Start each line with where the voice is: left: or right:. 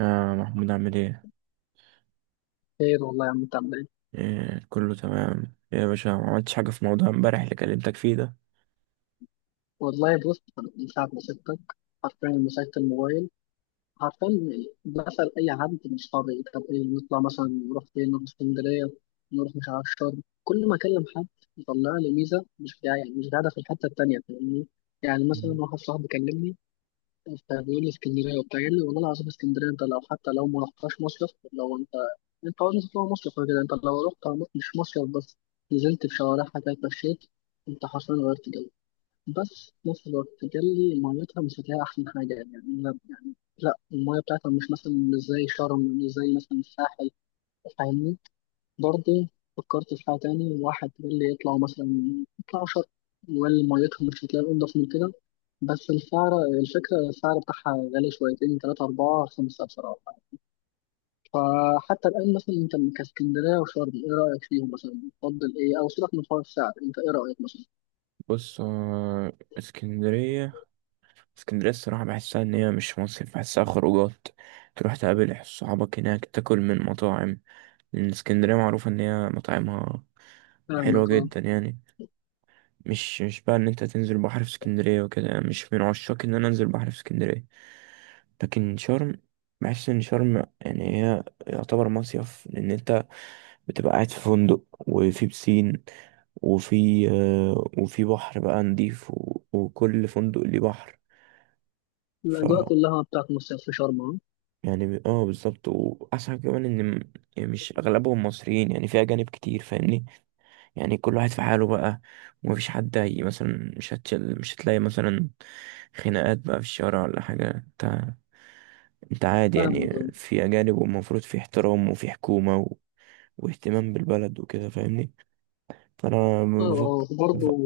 right: آه محمود، عامل ايه؟
left: خير والله يا عم، انت عامل ايه؟
right: إيه، كله تمام. إيه يا باشا، ما عملتش حاجة في موضوع امبارح اللي كلمتك فيه ده؟
left: والله بص، انا من ساعة ما سبتك، حرفيا لما مسكت الموبايل، حرفيا بسأل أي حد من صحابي، طب ايه نطلع مثلا؟ نروح فين؟ نروح اسكندرية؟ نروح مش عارف شرم؟ كل ما أكلم حد يطلع لي ميزة مش جاية، يعني مش قاعدة في الحتة التانية، فاهمني؟ يعني مثلا واحد صاحبي كلمني، فبيقول لي اسكندرية وبتاع. قال لي والله العظيم اسكندرية انت لو حتى لو ما رحتهاش مصيف، لو انت عاوز تطلع مصيف كده، انت لو رحت مش مصيف بس نزلت في شوارعها كده، اتمشيت، انت حرفيا غيرت جو. بس في نفس الوقت قال لي ميتها مش هتلاقي أحسن حاجة. يعني يعني لا، المية بتاعتها مش مثلا مش زي شرم، مش زي مثلا الساحل، فاهمني؟ برضه فكرت في حاجة تاني. واحد قال لي اطلعوا مثلا، اطلعوا شرم. وقال لي ميتها مش هتلاقي أنضف من كده، بس السعر، الفكرة السعر بتاعها غالي شويتين، تلاتة أربعة خمسة بصراحة. فحتى الآن مثلا أنت كاسكندرية وشرم، إيه رأيك فيهم مثلا؟ تفضل إيه؟ أو سيبك من حوار السعر، أنت إيه رأيك مثلا؟
right: بص، اسكندرية الصراحة بحسها إن هي مش مصيف، بحسها خروجات. تروح تقابل صحابك هناك، تاكل من مطاعم، لأن اسكندرية معروفة إن هي مطاعمها حلوة
left: فاهمك، أه.
right: جدا. يعني مش بقى إن أنت تنزل بحر في اسكندرية وكده، يعني مش من عشاق إن أنا أنزل بحر في اسكندرية. لكن شرم، بحس إن شرم يعني هي يعتبر مصيف، لأن أنت بتبقى قاعد في فندق، وفي بسين، وفي بحر بقى نضيف، و- وكل فندق ليه
left: الأجواء
right: بحر.
left: كلها بتاعت مصيف في شرم أهو.
right: يعني بالظبط. واحسن حاجة كمان يعني مش اغلبهم مصريين، يعني في اجانب كتير فاهمني. يعني كل واحد في حاله بقى، ومفيش حد. هي مثلا مش هتشل، مش هتلاقي مثلا خناقات بقى في الشارع ولا حاجة، انت انت عادي يعني.
left: فاهمك، اه.
right: في اجانب، والمفروض في احترام وفي حكومة واهتمام بالبلد وكده فاهمني. فانا
left: اه، آه،
right: بفكر
left: برضه.
right: بفكر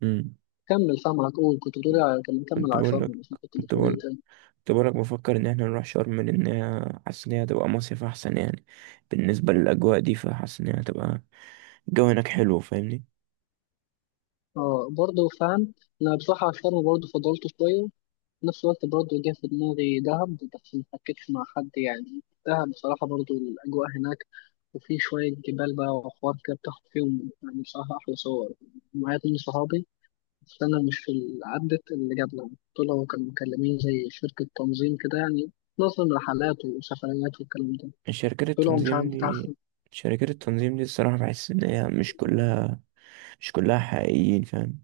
right: مم.
left: كمل، فاهم على طول. كنت بتقولي على، كان كمل
right: كنت
left: على
right: بقول
left: شرم،
right: لك
left: مش كنت
right: كنت
left: بتقولي ايه
right: بقول
left: تاني؟
right: كنت بقولك بفكر إن احنا نروح شرم، لأن حاسس إن هي هتبقى مصيف أحسن يعني. بالنسبة للأجواء دي فحاسس إن هي هتبقى، الجو هناك حلو فاهمني.
left: اه، برضه فاهم. انا بصراحة على شرم برضه فضلت شوية. في نفس الوقت برضه جه في دماغي دهب، بس ما حكيتش مع حد. يعني دهب بصراحة برضه الأجواء هناك، وفي شوية جبال بقى وحوار كده، بتاخد فيهم يعني بصراحة أحلى صور. معايا اتنين صحابي، بس أنا مش في عدت اللي جابنا. دول هو كانوا مكلمين زي شركة تنظيم كده، يعني نظم رحلات وسفريات والكلام ده.
right: شركات
left: طلعوا مش عارف
right: التنظيم
left: بتاع،
right: دي شركات التنظيم دي الصراحة بحس إن هي مش كلها حقيقيين فاهم.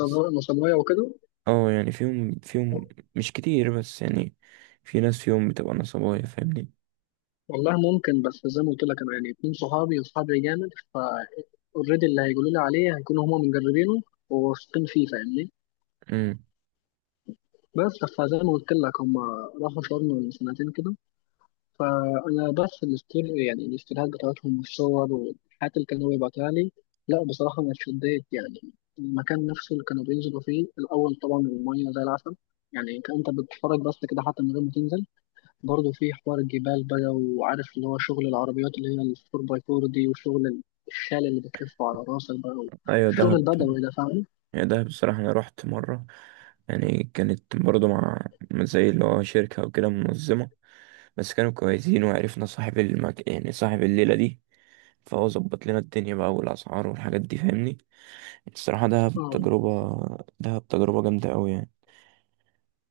right: بس
left: نصبراية وكده.
right: اه يعني فيهم، مش كتير بس يعني، في ناس فيهم بتبقى نصابية فاهمني.
left: والله ممكن، بس زي ما قلت لك انا يعني اتنين صحابي، وصحابي جامد. ف اوريدي اللي هيقولوا لي عليه هيكونوا هما مجربينه وواثقين فيه، فاهمني؟
right: امم.
left: بس فزي ما قلت لك، هما راحوا شرم من سنتين كده. فانا بس الاستور، يعني الاستوريات بتاعتهم والصور والحاجات اللي كانوا بيبعتوها لي، لا بصراحة انا اتشديت يعني. المكان نفسه اللي كانوا بينزلوا فيه الاول، طبعا المية زي العسل، يعني كأنت بتتفرج بس كده حتى من غير ما تنزل. برضه في حوار الجبال بقى، وعارف اللي هو شغل العربيات اللي هي الفور باي فور دي، وشغل الشال اللي بتلفه على راسك بقى،
right: أيوة،
left: الشغل
right: دهب.
left: البدوي ده، فاهم؟
right: يعني ده بصراحة أنا رحت مرة، يعني كانت برضو مع زي اللي هو شركة وكده منظمة. بس كانوا كويسين، وعرفنا يعني صاحب الليلة دي، فهو ظبط لنا الدنيا بقى والأسعار والحاجات دي فاهمني. يعني الصراحة
left: اه.
right: دهب تجربة جامدة أوي يعني.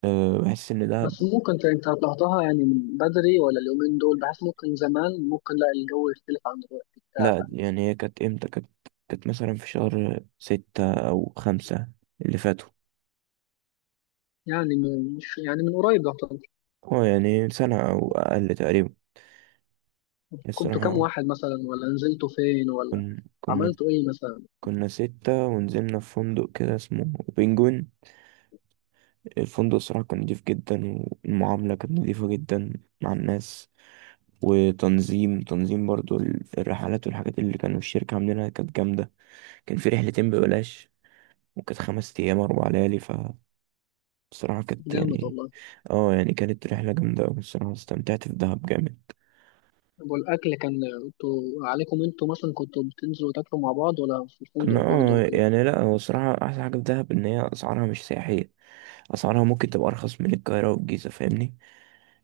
right: أه، بحس إن دهب.
left: بس ممكن انت طلعتها يعني من بدري ولا اليومين دول؟ بحس ممكن زمان ممكن لا، الجو يختلف عن دلوقتي بتاع.
right: لأ يعني هي كانت إمتى كانت، كانت مثلا في شهر ستة أو خمسة اللي فاتوا.
left: يعني من، مش يعني من قريب يعتبر.
right: اه يعني سنة أو أقل تقريبا
left: كنتوا كام
right: الصراحة.
left: واحد مثلا؟ ولا نزلتوا فين؟ ولا
right: كن... كنا
left: عملتوا ايه مثلا؟
right: كنا ستة، ونزلنا في فندق كده اسمه بنجوين. الفندق الصراحة كان نضيف جدا، والمعاملة كانت نضيفة جدا مع الناس. وتنظيم برضو الرحلات والحاجات اللي كانوا الشركة عاملينها كانت جامدة. كان في رحلتين ببلاش، وكانت خمس أيام أربع ليالي، فبصراحة كانت
left: جامد
right: يعني.
left: والله.
right: اه يعني كانت رحلة جامدة أوي الصراحة، استمتعت في دهب جامد.
left: طب والاكل كان، انتوا عليكم، انتوا مثلا كنتوا بتنزلوا تاكلوا مع بعض، ولا في
right: كنا،
left: الفندق برضه وكده؟
right: يعني لا، هو الصراحة أحسن حاجة في دهب إن هي أسعارها مش سياحية، أسعارها ممكن تبقى أرخص من القاهرة والجيزة فاهمني.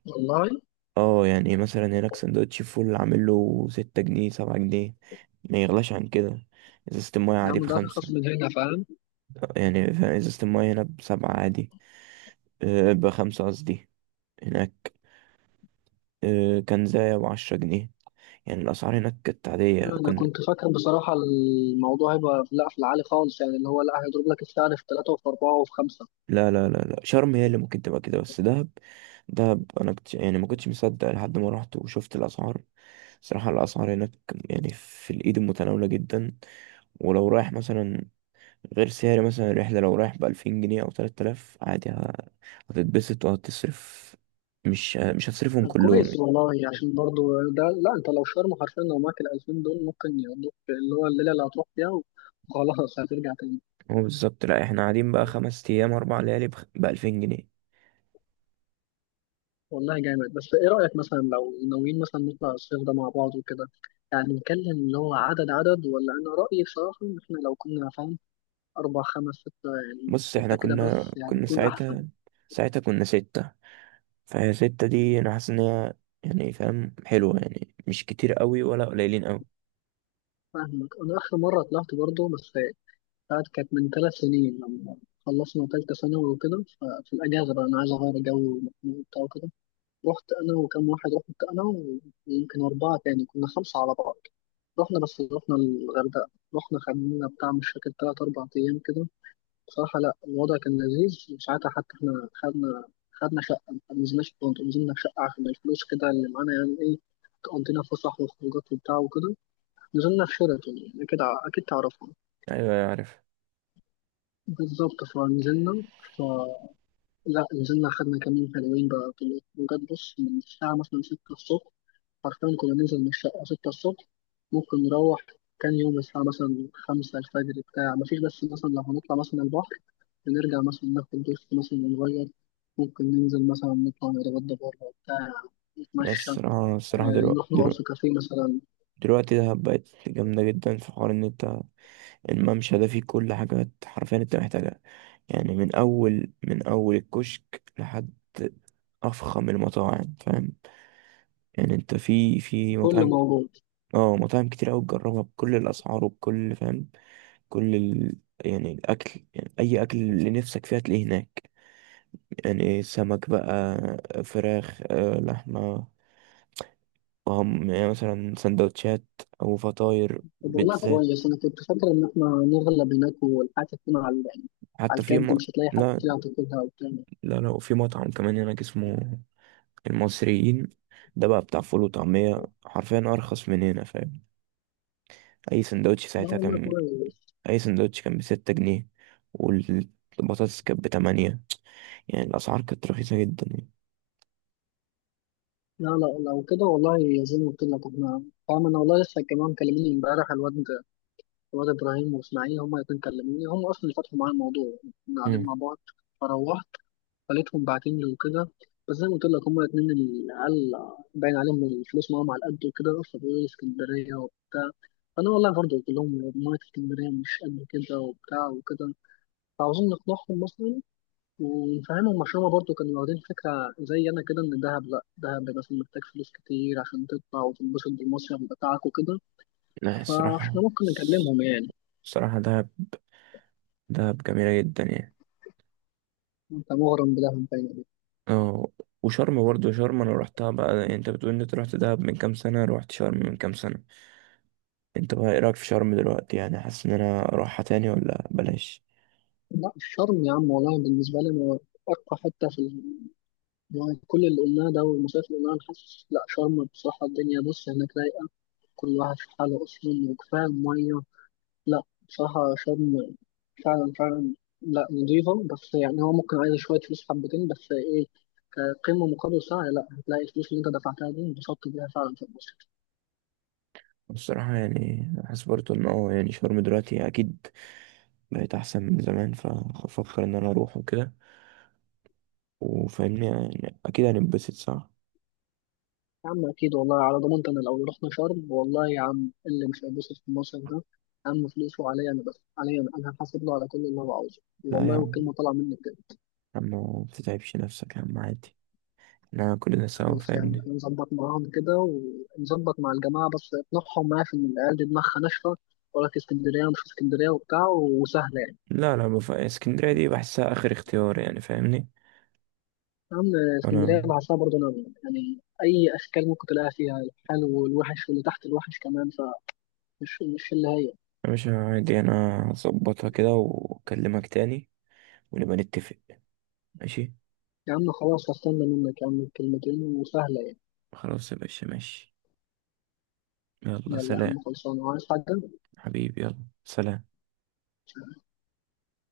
left: والله
right: اه يعني مثلا هناك سندوتش فول عامل له ستة جنيه سبعة جنيه، ما يغلاش عن كده. ازازة المايه
left: يا
right: عادي
left: عم ده
right: بخمسة،
left: أرخص من هنا، فاهم.
right: يعني فاهم ازازة المايه هنا بسبعة عادي. أه، بخمسة قصدي هناك. أه، كان زي بعشرة جنيه. يعني الأسعار هناك كانت عادية.
left: أنا
right: كنا.
left: كنت فاكر بصراحة الموضوع هيبقى لا في العالي خالص، يعني اللي هو لا، هيضرب لك السعر في ثلاثة وفي أربعة وفي خمسة.
right: لا لا لا لا، شرم هي اللي ممكن تبقى كده، بس دهب، دهب أنا كنت يعني ما كنتش مصدق لحد ما رحت وشفت الأسعار. صراحة الأسعار هناك، يعني في الإيد، متناولة جدا. ولو رايح مثلا، غير سعر مثلا الرحلة، لو رايح بألفين جنيه أو تلات آلاف عادي هتتبسط وهتصرف، مش هتصرفهم
left: طب
right: كلهم
left: كويس
right: يعني.
left: والله، يعني عشان برضو ده. لا أنت لو شرم حرفيا، لو معاك الألفين دول ممكن يقضوك اللي هو الليلة اللي هتروح فيها، وخلاص هترجع تاني.
right: هو بالظبط. لأ، احنا قاعدين بقى خمس أيام أربع ليالي بألفين جنيه.
left: والله جامد. بس إيه رأيك مثلا لو ناويين مثلا نطلع الصيف ده مع بعض وكده، يعني نتكلم اللي هو عدد، عدد. ولا أنا رأيي بصراحة إن إحنا لو كنا، فاهم، أربع خمس ستة، يعني
right: بص، احنا
left: ستة كده
right: كنا
left: بس يعني
right: كنا
left: يكون أحسن.
right: ساعتها، ساعتها كنا ستة، فهي ستة دي أنا حاسس إن هي يعني فاهم حلوة، يعني مش كتير قوي ولا قليلين قوي.
left: فاهمك. أنا آخر مرة طلعت برضه، بس بتاعت كانت من 3 سنين، لما خلصنا تالتة ثانوي وكده. ففي الأجازة بقى أنا عايز أغير جو ومخنوق وبتاع وكده، رحت أنا وكم واحد. رحت أنا ويمكن أربعة تاني، كنا خمسة على بعض. رحنا، بس رحنا الغردقة. رحنا خدنا بتاع، مش فاكر 3 أو 4 أيام كده. بصراحة لأ الوضع كان لذيذ. وساعتها حتى إحنا خدنا شقة. ما نزلناش في فندق، نزلنا في شقة عشان الفلوس كده اللي معانا يعني. إيه، تقضينا فسح وخروجات وبتاع وكده. نزلنا في شيراتون، يعني أكيد أكيد تعرفهم.
right: أيوة، أيوة، عارف.
left: بالظبط. فنزلنا، ف لا نزلنا، خدنا كمين حلوين بقى، في بجد بص من الساعة مثلا ستة الصبح، حرفيا كنا ننزل من الشقة ستة الصبح. ممكن نروح، كان يوم الساعة مثلا خمسة الفجر بتاع مفيش. بس مثلا لو هنطلع مثلا البحر، بنرجع مثلا ناخد دش مثلا ونغير. ممكن ننزل مثلا نطلع نتغدى بره بتاع،
right: بس
left: نتمشى،
right: الصراحة
left: آه،
right: دلوقتي
left: نروح نقعد في
right: دلوقتي
left: كافيه مثلا.
right: دلوقتي دهب بقت جامدة جدا، في حوار إن أنت الممشى ده فيه كل حاجة حرفيا أنت محتاجها. يعني من أول الكشك لحد أفخم المطاعم فاهم. يعني أنت في
left: كل
right: مطاعم،
left: موجود.
right: اه مطاعم كتير أوي تجربها بكل الأسعار وبكل فاهم. كل ال... يعني الأكل، يعني أي أكل اللي نفسك فيه هتلاقيه هناك. يعني سمك بقى، فراخ، لحمة، وهم يعني مثلا سندوتشات أو فطاير
left: طب والله
right: بيتزات.
left: كويس، انا كنت فاكر ان احنا نغلب هناك والحياة تكون على يعني، على
right: حتى في
left: الكد،
right: م...
left: مش هتلاقي حد
right: لا،
left: كده هتاخدها وبتاع.
right: لا، لا، وفي مطعم كمان هناك اسمه المصريين. ده بقى بتاع فول وطعمية حرفيا أرخص من هنا فاهم. أي سندوتش
left: لا
right: ساعتها
left: والله
right: كان
left: كويس.
right: أي سندوتش كان بستة جنيه، والبطاطس كانت بتمانية، يعني الأسعار كانت رخيصة جدا يعني.
left: لا لا، لو كده والله زي ما قلت لك احنا، فاهم، انا والله لسه كمان مكلميني امبارح الواد ابراهيم واسماعيل، هما الاتنين كلموني. هم اصلا اللي فتحوا معايا الموضوع، كنا قاعدين
right: مم.
left: مع بعض. فروحت، خليتهم باعتين لي وكده. بس زي ما قلت لك هما الاتنين العيال باين عليهم من الفلوس معاهم على قد، وكده فبيقولوا لي اسكندرية وبتاع. فأنا والله برضه قلت لهم مية اسكندرية مش قد كده وبتاع وكده. فعاوزين نقنعهم مثلا ونفهمهم، عشان هما برضه كانوا واخدين فكرة زي أنا كده، إن دهب، لأ دهب مثلا محتاج فلوس كتير عشان تطلع وتنبسط بالمصيف بتاعك وكده.
right: لا،
left: فاحنا
right: الصراحة
left: ممكن نكلمهم يعني.
right: الصراحة دهب جميلة جدا يعني.
left: أنت مغرم بدهب باين عليك.
right: اه، وشرم برضه، شرم أنا روحتها بقى، يعني أنت بتقول إن أنت روحت دهب من كام سنة، روحت شرم من كام سنة، أنت بقى إيه رأيك في شرم دلوقتي؟ يعني حاسس إن أنا أروحها تاني ولا بلاش؟
left: لا الشرم يا عم، والله بالنسبة لي أرقى حتة في، يعني كل اللي قلناه ده والمصايف اللي قلناها، أنا حاسس لأ شرم بصراحة. الدنيا بص هناك رايقة، كل واحد في حاله أصلا، وكفاية المية. لأ بصراحة شرم فعلا فعلا، لأ نضيفة. بس يعني هو ممكن عايز شوية فلوس حبتين، بس إيه كقيمة مقابل سعر؟ لأ، هتلاقي الفلوس اللي أنت دفعتها دي انبسطت بيها فعلا في المصيف.
right: الصراحة يعني حاسس برضه إن هو يعني شرم دلوقتي أكيد بقت أحسن من زمان، فأفكر إن أنا أروح وكده، وفاهمني يعني أكيد هنتبسط، صح؟
left: يا عم أكيد، والله على ضمانتي أنا لو رحنا شرم، والله يا عم اللي مش هيتبسط في المصيف ده، يا عم فلوسه عليا أنا، بس عليا أنا، أنا هحاسب له على كل اللي هو عاوزه،
right: لا يا
left: والله،
right: عم،
left: والكلمة طالعة مني بجد.
right: يا عم ما بتتعبش نفسك يا عم، عادي، إحنا كلنا سوا
left: خلاص يعني
right: فاهمني.
left: نظبط معاهم كده، ونظبط مع الجماعة. بس نطلعهم معايا في العيال دي دماغها ناشفة، ولا في اسكندرية ومش في اسكندرية وبتاع، وسهلة يعني.
right: لا، لا، اسكندرية دي بحسها آخر اختيار يعني فاهمني.
left: أهم. اسكندرية
right: أنا،
left: بحسها برضه نار، يعني أي أشكال ممكن تلاقيها فيها، الحلو والوحش، واللي تحت الوحش كمان. فمش مش اللي هي.
right: يا باشا عادي، أنا هظبطها كده وأكلمك تاني، ونبقى نتفق، ماشي؟
left: يا عم خلاص هستنى منك يا عم الكلمتين، وسهلة يعني.
right: خلاص يا باشا، ماشي، يلا
left: يلا يا عم،
right: سلام.
left: خلصانة. وعايز حاجة؟
right: حبيبي، يلا سلام.